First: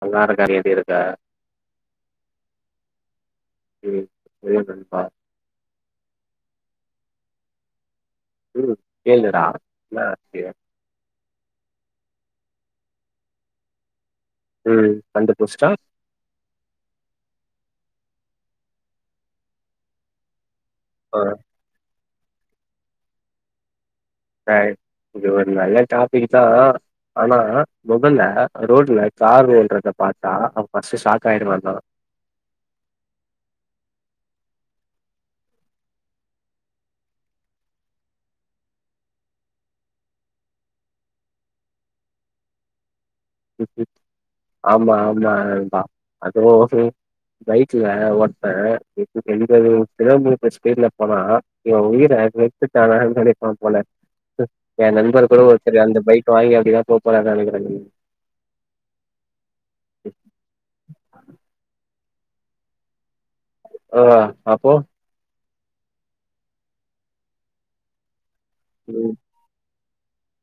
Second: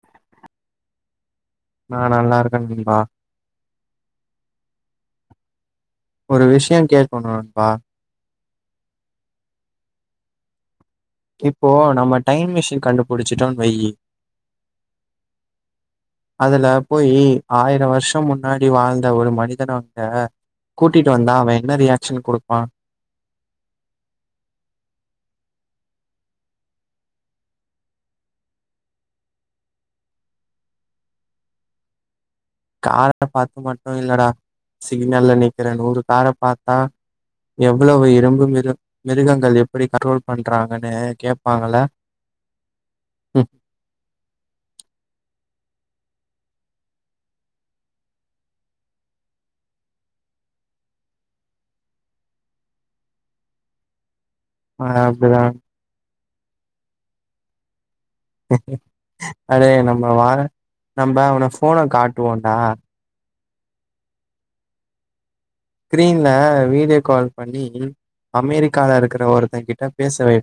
பண்ணாத காரியோ ஏது இருக்கா நா நல்லா இருக்கே பிம்பா சேரி சேரி நண்பா ஒரு விஷியோ கேக்கணு நண்பா ம் கேளு டா என்ன ஆச்சிரியோ இப்போ நம்ம டைம் மிஷின் கண்டுபிடிச்சிட்டோனு வையி ம் கண்டு புடிச்சிட்டா அதுல போயி ஆயிர வருஷோ முன்னாடி வாழ்ந்த ஒரு மனிதனாண்டா கூட்டிட்டு ஆ வந்தா அவ என்ன ரியாக்ஷன் குடுப்பா [unintelligible] இது ஒரு நல்ல டாபிக் தா ஆனா மோதல்ல ரோடுல கார்ரோன்த பாத்தா அவ ஃபர்ஸ்ட் ஷாக் ஆயிருவான்னா கார பாத்து மட்டு இல்லடா சிக்னல்ல நிக்கிர நூறு கார பாத்தா எவ்வளவு இரும்பு மிரு மிருகங்கள் எப்படி கண்ட்ரோல் பண்ணிக்குறாங்கன்னு கேப்பாங்கள்ளே ஆமா ஆமா நண்பா அதுவு சரி பைக்ல ஒர்த [unintelligible] கிலோ மீட்டர் ஸ்பீட்ல போனா இவ உயிர எடுத்துட்டான நெனைப்பா போல எ நண்பர் கூட அப்டிதா ஒருதர் அந்த பைக் வாங்கி அப்படிதா போ போறான்னு நெனைக்குறேங்க அடே நம்ம வாங்குன நம்ப அவன போன காட்டுவோண்டா ஓ அப்போ ஸ்கிரின்ல வீடியோ கால் பண்ணி அமெரிக்கால ம் இருக்கிற ஒருத்தன் கிட்ட பேச வை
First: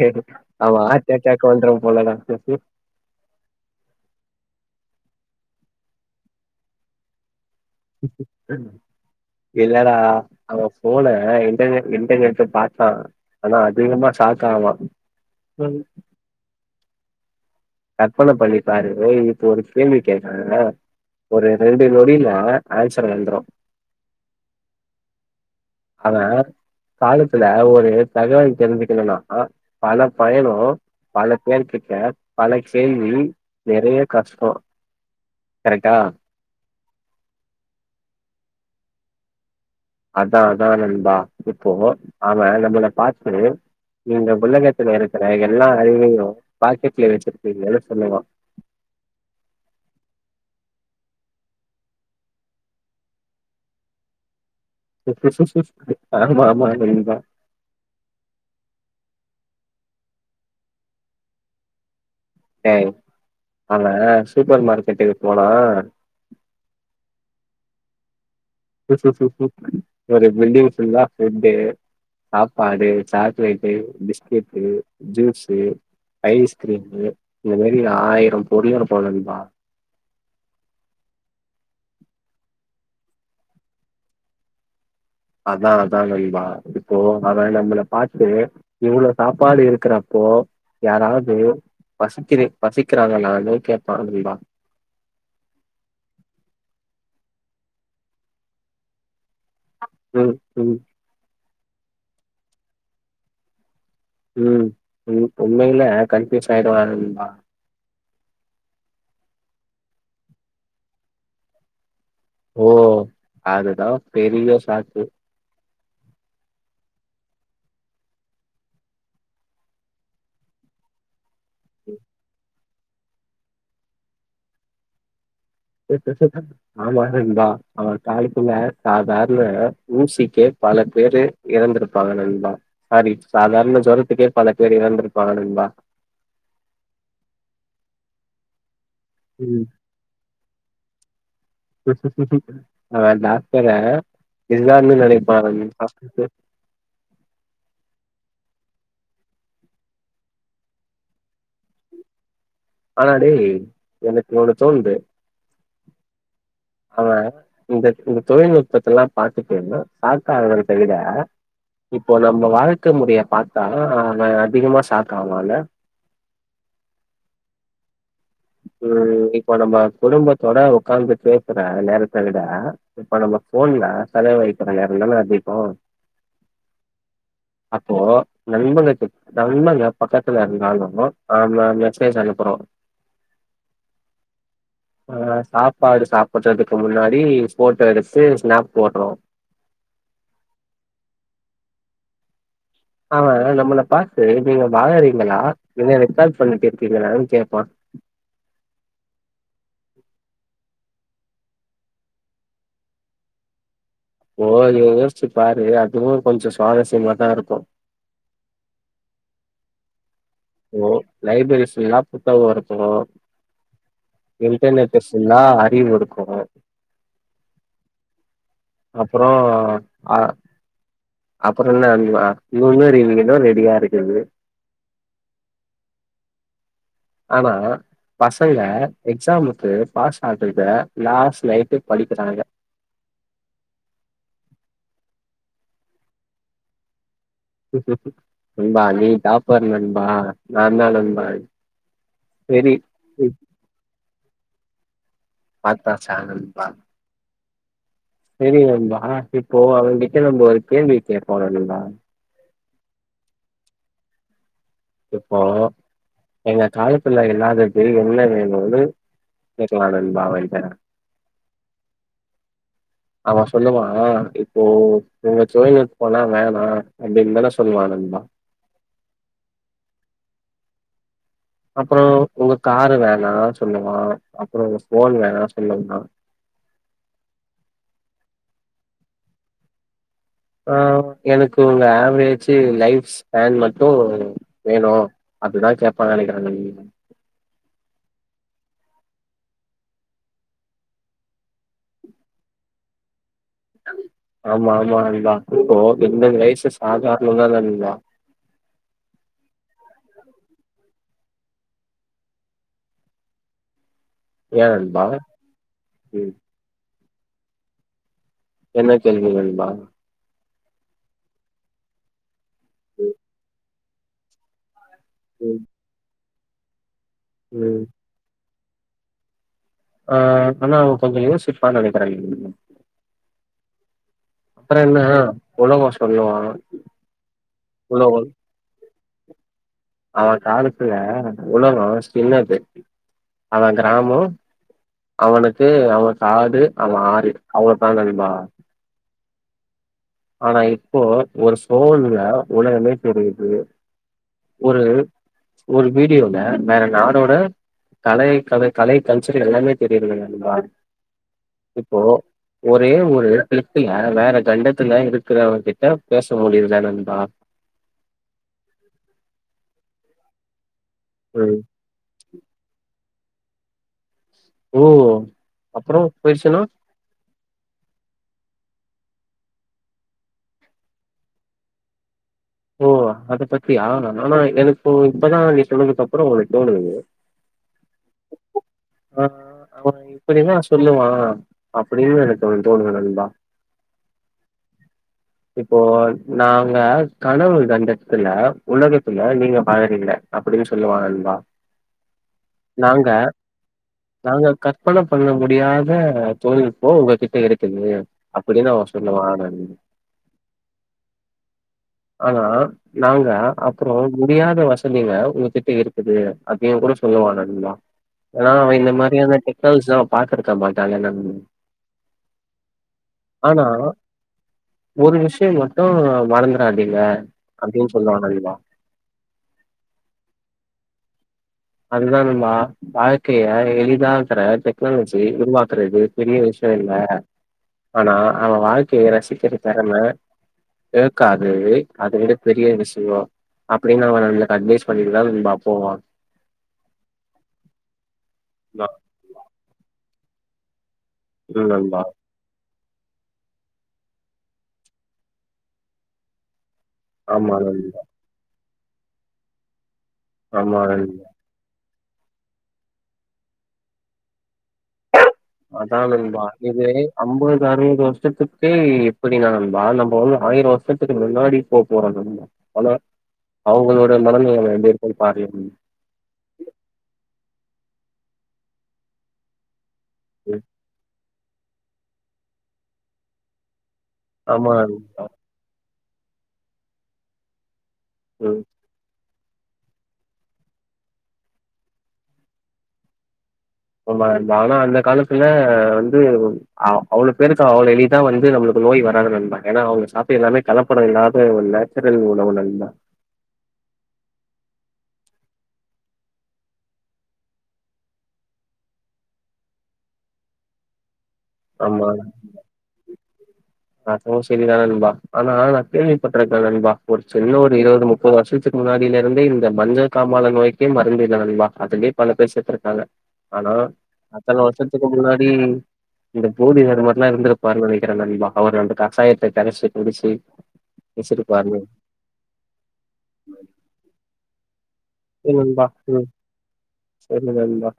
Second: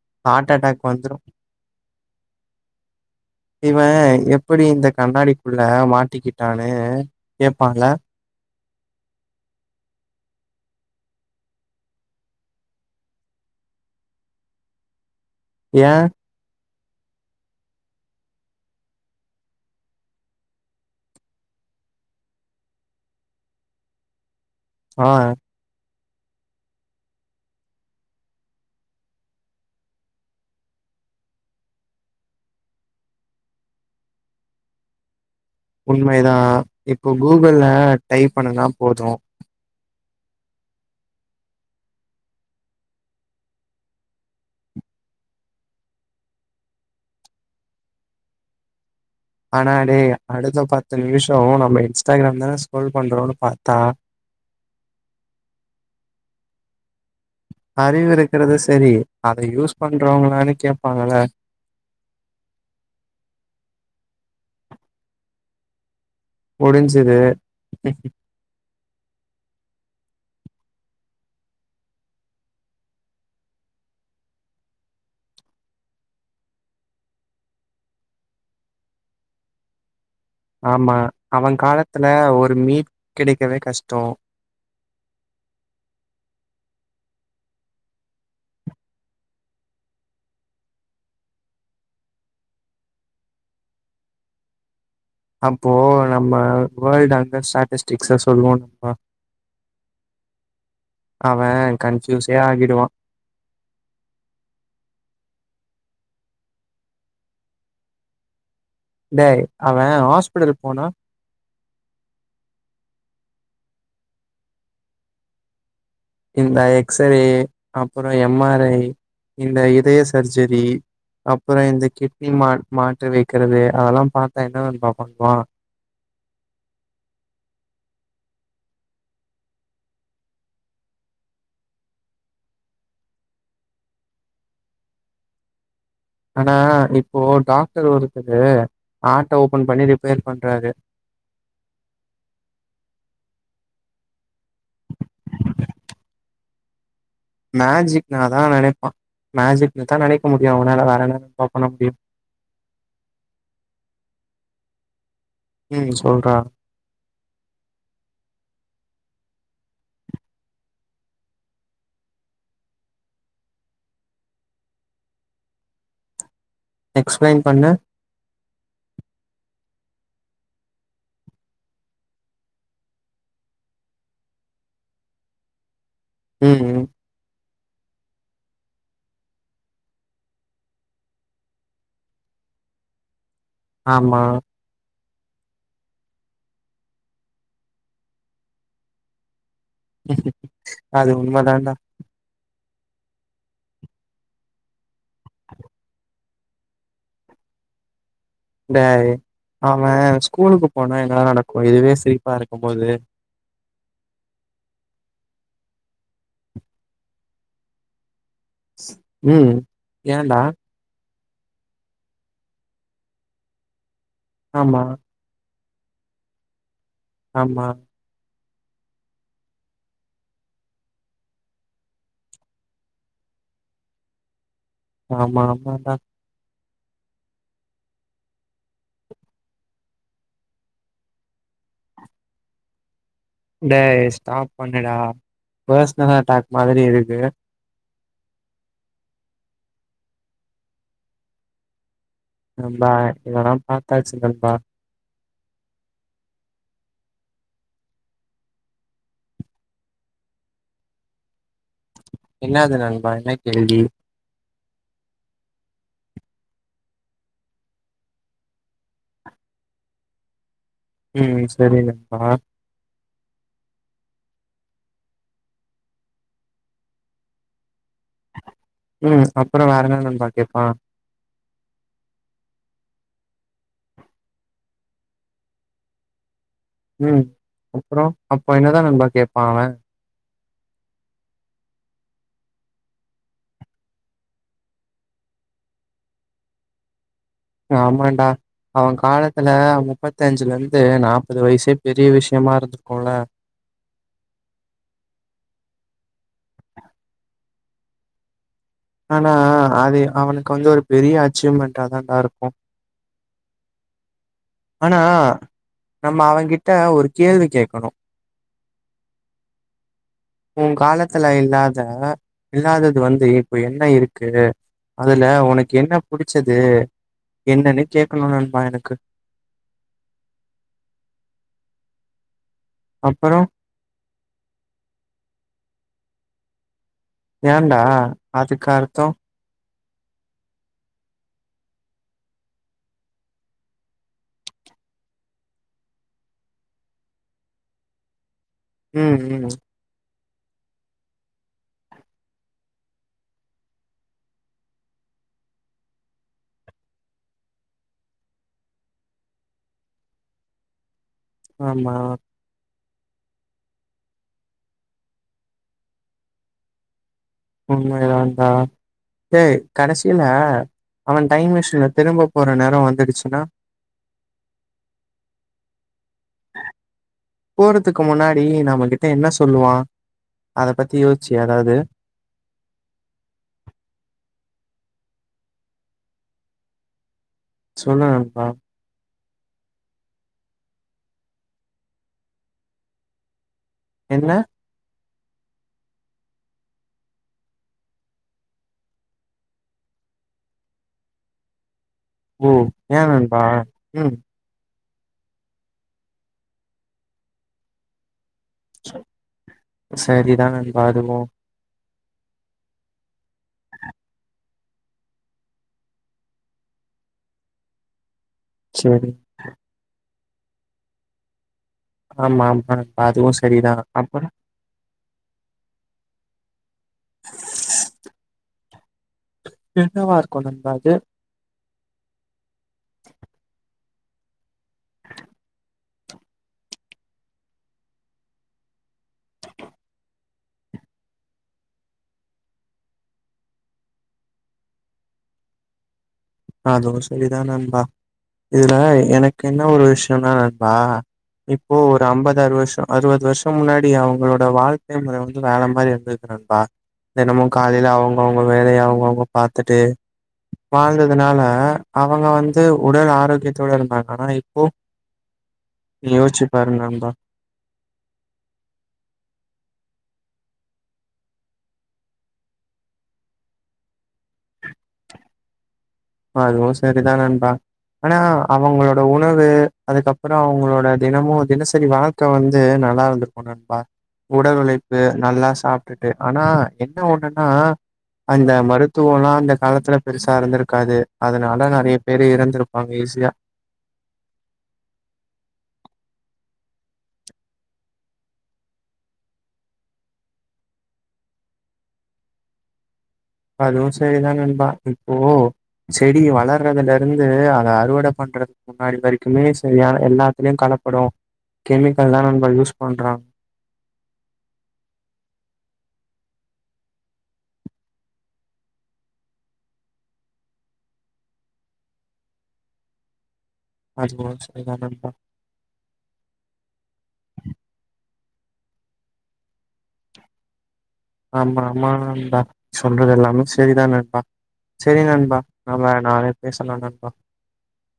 கேட்டு ஹார்ட் அவ அட்டாக் ஹார்ட் வந்துரு அட்டாக்கு வந்துரு போலடா இவ எப்படி இந்த கண்ணாடிக்குள்ள மாட்டிக்கிட்டானு பால்ல [inaudible] இல்லடா அவ போன இடர்நெட் இன்டர்நெட்டு பாத்தா ஆனா அதிகமா சாக்காவ ஏ கற்பன பண்ணி பாரு இப்போ ஒரு கேள்வி கேக்குர ஒரு ரெண்டு நொடியில ஆன்சர் வந்துரு ஆ ஆனா காலத்துல ஒரு தகவல் தெரிஞ்சுக்கணுனா பல பயனோ பல பேர் கிட்ட பல கேள்வி நெறைய கஷ்டோ கரெக்டா உண்மைதா இப்போ கூகுள்ள டைப் பண்ணுனா போது அதா அதா நண்பா இப்போ அவ நம்மள பாத்து இந்த உலகத்துல இருக்குற எல்லா அறிவையு பாக்கெட்ல வெச்சுருப்பிங்கனு சொல்லுவா ஆனா டே அடுத்த பத்து நிமிஷோ நம்ம இன்ஸ்டாகிராம் தான ஸ்க்ரோல் பண்றோனு பாத்தா ஆமா ஆமா நீங்கதா அறிவு இருக்குறது செரி அத யூஸ் பண்றவ்ங்களானு கேப்பாங்கள டேய் அவ சூப்பர் மார்க்கெட்டுக்கு போனா முடிஞ்சது ஒரு பில்டிங் ஃபுல்லா ஃபுட்டு சாப்பாடு சாக்லேட்டு பிஸ்கெட்டு ஜூஸு ஐஸ்கிரீமு இந்த மாரி ஆயிர பொருள் இருக்கு நண்பா ஆமா அவ காலத்துல ஒரு மீன் கிடைக்கற்தே கஷ்டோ அதா அதா நண்பா இப்போ அவ நம்மள பாத்து இவ்ளோ சாப்பாடு இருக்குறப்போ யாராவ்து பசிக்குது பசிக்றாங்கனானு கேப்பா நண்பா அப்போ நம்ம வேர்ல்ட் அந்த ஸ்டாட்டிஸ்டிக்ஸ சொல்லுவோ நண்பா ம் ம் அவ கண்ஃப்யூஸே ஆகிடுவா ம் ம் உண்மையில கண்ஃப்யூஸ் ஆயிடுவா நண்பா டேய் அவ ஹாஸ்பிட்டலுக்கு போனா ஓ அதுதா பெரிய ஃபேக்ட்டு இந்த எக்ஸரே அப்றோ எம் ஆர் ஐ இந்த இதய சர்ஜரி அப்ற இந்த கிட்னி மா மாற்று வெக்கிறது அதெல்லா பாத்தா என்ன நண்பா பண்ணுவா [unintelligible] ஆமா நண்பா அவ காலத்துல சாதார்ண ஊசிக்கே பல பேரு எறந்திருப்பாங்க நண்ப சாரி சாதாரண ஜொரத்துக்கே பல பேரு எறந்திருப்பாங்க நண்பா ஆனா இப்போ டாக்டர் ஒருத்தரு ஹார்ட்ட ம். ஓப்பன் பண்ணி ரிப்பேர் பண்றாரு ஆ டாக்டரா எல்லாருமே நெனைப்பாங்க இது பாத்துட்டு மேஜிக்னாதா நெனைப்பா மேஜிக்னுதா நெனைக்க முடியு அவனால வேற என்ன நண்பா பண்ண முடியு ஆனா டேய் எனக்கு ஒன்னு தோணுது ம் சொல்றா அவ இந்த இந்த தொழில்நுட்பத்தெல்லா பாத்துட்டு நா சாக் ஆகுறத்தவிட இப்போ நம்ம வாழ்க்க முறைய பாத்தா அவனு அதிகமா சாக் ஆவால்ல எக்ஸ்பிளைன் பண்ணு ம் இப்ப நம்ப குடும்பத்தோட ஒக்காந்து பேசுற நேரத்த விட இப்ப நம்ம ஃபோன்ல செலவழிக்கிற நேர தான அதிகோ ம் ம் அப்போ நண்பனுக்கு நல்லா எ பக்கத்துல இருந்தாலு ஆம் நாம் மெசேஜ் அனுப்புறோ ஆமா ஆ சாப்பாடு சாப்புட்றதுக்கு முன்னாடி ஃபோட்டோ எடுத்து ஸ்நாப் போட்றோ அது உண்ம தான்டா அவ நம்மள பாத்து நீங்க வாங்கறீங்களா இல்ல ரெக்கார்ட் பண்ணிட்டு இருக்கீங்களான் கேப்பா டேய் அவெ ஸ்கூலுக்கு போனா என்னலா நடக்கு இதுவே சிரிப்பா இருக்கும் போது ஓ நீயு யோசிச்சு பாரு அதுவு கொஞ்ச சுவாரஸ்யமாதா இருக்கு ம் ஏன்டா ப்ரோ லைப்ரரிஸ் எல்லா புத்தகோ இருக்கனு ஆமா இன்டர்நெட்டு ஸ் துல்லா அறிவிருக்கனு ஆமா அப்பறோ அ அப்புறோ என்ன இவங்க இவங்க ரீ யூனியன் தா ரெடியா இருக்குது ஆமா ஆமான்டா ஆனா பசங்க எக்ஸாமுக்கு பாஸ் ஆகுற்த லாஸ்ட் நைட்டு படிக்கிறாங்க டேய் ஸ்டாப் பண்ணுடா பர்சனல் அட்டாக் மாதிரி இருக்கு நண்பா நீ டாப்பர் நண்பா நாந்தா நண்பா செரி நண்பா இதெல்லா பாத்தாச்சு நண்பா பாத்தாச்சா நண்பா செரி நண்பா ஆனா இப்போ அவங்ககிட்ட நம்ப ஒரு கேள்வி கேப்போ நண்பா என்னாது நண்பா என்ன கேள்வி இப்போ எங்க காலத்துல இல்லாதது என்ன வேணுன்னு கேக்கலா நண்பா அவன்ட்ட ம் செரி நண்பா அவ சொல்லுவா இப்போ உ உங்க தொழில்நுட்பல்லா வேணா அப்டின் தான சொல்வா நண்பா ம் அப்பறே வேற என்ன நண்பா கேப்பா அப்பறோ உங்க காரு வேணா சொல்லுவா அப்பறோ உங்க ஃபோன் வேணா சொல்லுவா ம் அப்பறோ அப்ப என்னதா நண்பா கேப்பா அவே ஆ எனக்கு உங்க ஆவரேஜு லைஃப் ஸ்பேன் மட்டு வேணு அப்டிதா கேப்பான் நெனைக்கறே நண் ஆமான்டா அவ காலத்துல முப்பத்தஞ்சுலர்ந்து நாப்பது வயசே பெரிய விஷயமா இருந்துருக்குல்ல ஆமா ஆமா அது தா இப்போ எண்பது வயசு சாதாரண தா நண்பா ஆனா அது அவனுக் வந்து ஒரு பெரிய அச்சீவ்மெண்ட்டா தான்டா இருக்கு ஏ ஆனா நண்பா நம்ம ம் அவங்கிட்ட ஒரு கேள்வி கேக்கணு என்ன கேள்வி நண்பா உ காலத்துல இல்லாத இல்லாதது வந்து இப்ப என்ன இருக்கு அதுல ம் உனக்கு என்ன புடிச்சது என்னன்னு ம் கேக்கணு நண்பா எனக்கு ஆ ஆனா அவ கொஞ்சோ யோசிப்பான் நெனைக்கிற நண் அப்பறோ அப்பறோ என்ன உலகோ சொல்லுவா ஏன்டா அதுக்கு அர்த்தோ அவ காலத்துல உலகோ சின்ன பெட்டி அவ கிராமோ அவனுக்கு அவ காடு, அவ ஆறு அவ்ளோ தா நண்பா ம் ம் ஆனா இப்போ ஒரு ஸ் ஃபோன்ல உலகமே தெரியிது ஒரு ஒரு வீடியோல வேற நாடோட கலை கலை கலை கல்ச்சர் எல்லாமே தெரியிது நண்பா ஆமா. இப்போ ஒரே ஒரு கிளிக்குல வேற கண்டத்துல இருக்கிறவ கிட்ட பேச முடியுது தா நண்பா உண்மைல இருந்தா டே கடைசில அவ டைம் ம் மிஷின்ல திரும்ப போற நேரோ வந்துடுச்சுன்னா ஓ அப்றோ போயிருச்சுன்னா போறதுக்கு முன்னாடி நம்மகிட்ட என்ன சொல்லுவா அத பத்தி யோசிச்சியா எதாவ்து ஓ அத பத்தி ஆனா எனக்கு இப்பதா நீ சொன்னதுக்கப்றோ ஒன்னு தோணுது சொல்லு நண்பா ஆ அவ இப்படிதா சொல்லுவா அப்டியு எனக்கொன்னு தோணுது நண்பா என்ன இப்போ நாங்க கனவு தண்டத்துல உலகத்துல நீங்க வாழறீங்க அப்டின் சொல்லுவா நண்பா ஓ! ஏன் நாங்க நண்பா? ம். நாங்க க ற்பன பண்ண முடியாத தொழில்நுட்போ உங்ககிட்ட இருக்குது அப்பிடினு அவ சொல்லுவா நண் செரிதா நண்பா அதுவு ஆனா நாங்க அப்றோ முடியாத வசதிங்க உங்ககிட்ட இருக்குது அப்டியு கூட சொல்லுவா நண்பா ஏனா அவே இந்த சரி. மாரியான டெக்னல்ஸ்ல பாத்துருக்க மாட்டால்ல நண் ஆமா ஆமா அதுவு ஆனா செரிதா அப்பறோ ஒரு விஷ்யோ மட்டு மறந்துறாதீங்க அப்டின் சொல்வா நண்பா என்னவா இருக்கு நண்பா அது அதுதா நண்பா வாழ்க்கைய எளிதாக்கற டெக்னாலஜி உருவாக்குறது பெரிய விஷ்யோ இல்ல ஆனா அவ வாழ்க்கைய ரசிக்கிற தெறம இருக்காது அத விட பெரிய விஷயோ அப்டினு அவ நம்மளுக்கு அட்வைஸ் பண்ணிட்டுதா நண்பா போவா அதுவு சரிதா நண்பா இதுல எனக்கென்ன ஒரு விஷயம்னா நண்பா ம் இப்போ நண்பா ஒரு அம்ப தாறு வருஷோ அறுவது வருஷோ முன்னாடி அவுங்களோட வாழ்க்கை முற வந்து வேற மாரி இருந்திருக்கு நண்பா தினமு ஆமா காலைல நண்பா அவ்ங்கவுங்க வேலய அவ்ங்கவுங்க பாத்திட்டு ஆமா நண்பா ஆனா அவுங்க வந்து உடல் ஆரோக்கியத்தோட இருந்தாங்க ஆனாயிப்போ அதா நண்பா இதே நண்பா. அம்பது அறுவது வருஷத்துக்கு இப்படினா நண்பா நம்ம வந்து ஆயிரோ வருஷத்துக்கு முன்னாடி போ போறோ நண்பா ஆனா அவுங்களோட மனநிலைமை எப்டியிருக்கு பாக்கலா [unintelligible] அதுவு செரிதா நண்பா ஆனா அவுங்களோட உணவு அதுக்கப்பறோ ம் அவுங்களோட தினமு தினசரி வாழ்க்க வந்து நல்லாருந்திருக்கு நண்பா உடல் ஆமா உழைப்பு நண்பா நல்லா சாப்ட்டுட்டு ஆனா என்ன ஒன்னுன்னா ம் அந்த மருத்துவல்லா அந்த காலத்துல பெருசாருந்திருக் காது அதனால நெறய பேரு இறந்திருப்பாங்க ஈஸியா உண்ம நண்பா ஆனா அந்த காலத்துல வந்து அ அவ்ளோ பேருக்கு அவ்ளோ எ ளிதா வந்து நம்மளுக்கு நோய் வராது நண்பா ஏனா அவுங்க சாப்ட்ட எல்லாமே கலப்படயில்லாத நேச்சுரல் உணவு நண்பா அதுவு செரிதா நண்பா இப்போ செடி வளர்றதுலருந்து அத அறுவட பண்ற முன்னாடி வரைக்குமே சரியான யெல்லாத்துலயு கலப்படோ கெமிக்கல் தா நம்ப யூஸ் பண்றோ அதுவு சரிதான நண்பா ஆனா நா கேள்விப்பட்ருக்கே நண்பா ஒரு சின்ன ஒரு இருபது முப் பது வருசத்துக்கு முன்னாடிலருந்தே இந்த மஞ்சள் காமால நோய்க்கே மருந்து இல்ல நண்பா அதுலே பல பேர் செத்துருக்காங்க ஆனா அதுவு அத்தன சரிதா வருஷத்துக்கு நண்பா முன்னா டி இந்த போதிதர்மர்லா இருந்திருப்பாருன்னு நெனக்கிறே நண்பா அவர் ரெண்டு கஷாயத்த கரச்சி குடிச்சி ஆமா ஆமா நண்பா சொல்றதுயெல்லாமே செரிதா நண்பா செரி நண் செரி நண்பா ம் செரி நண்பா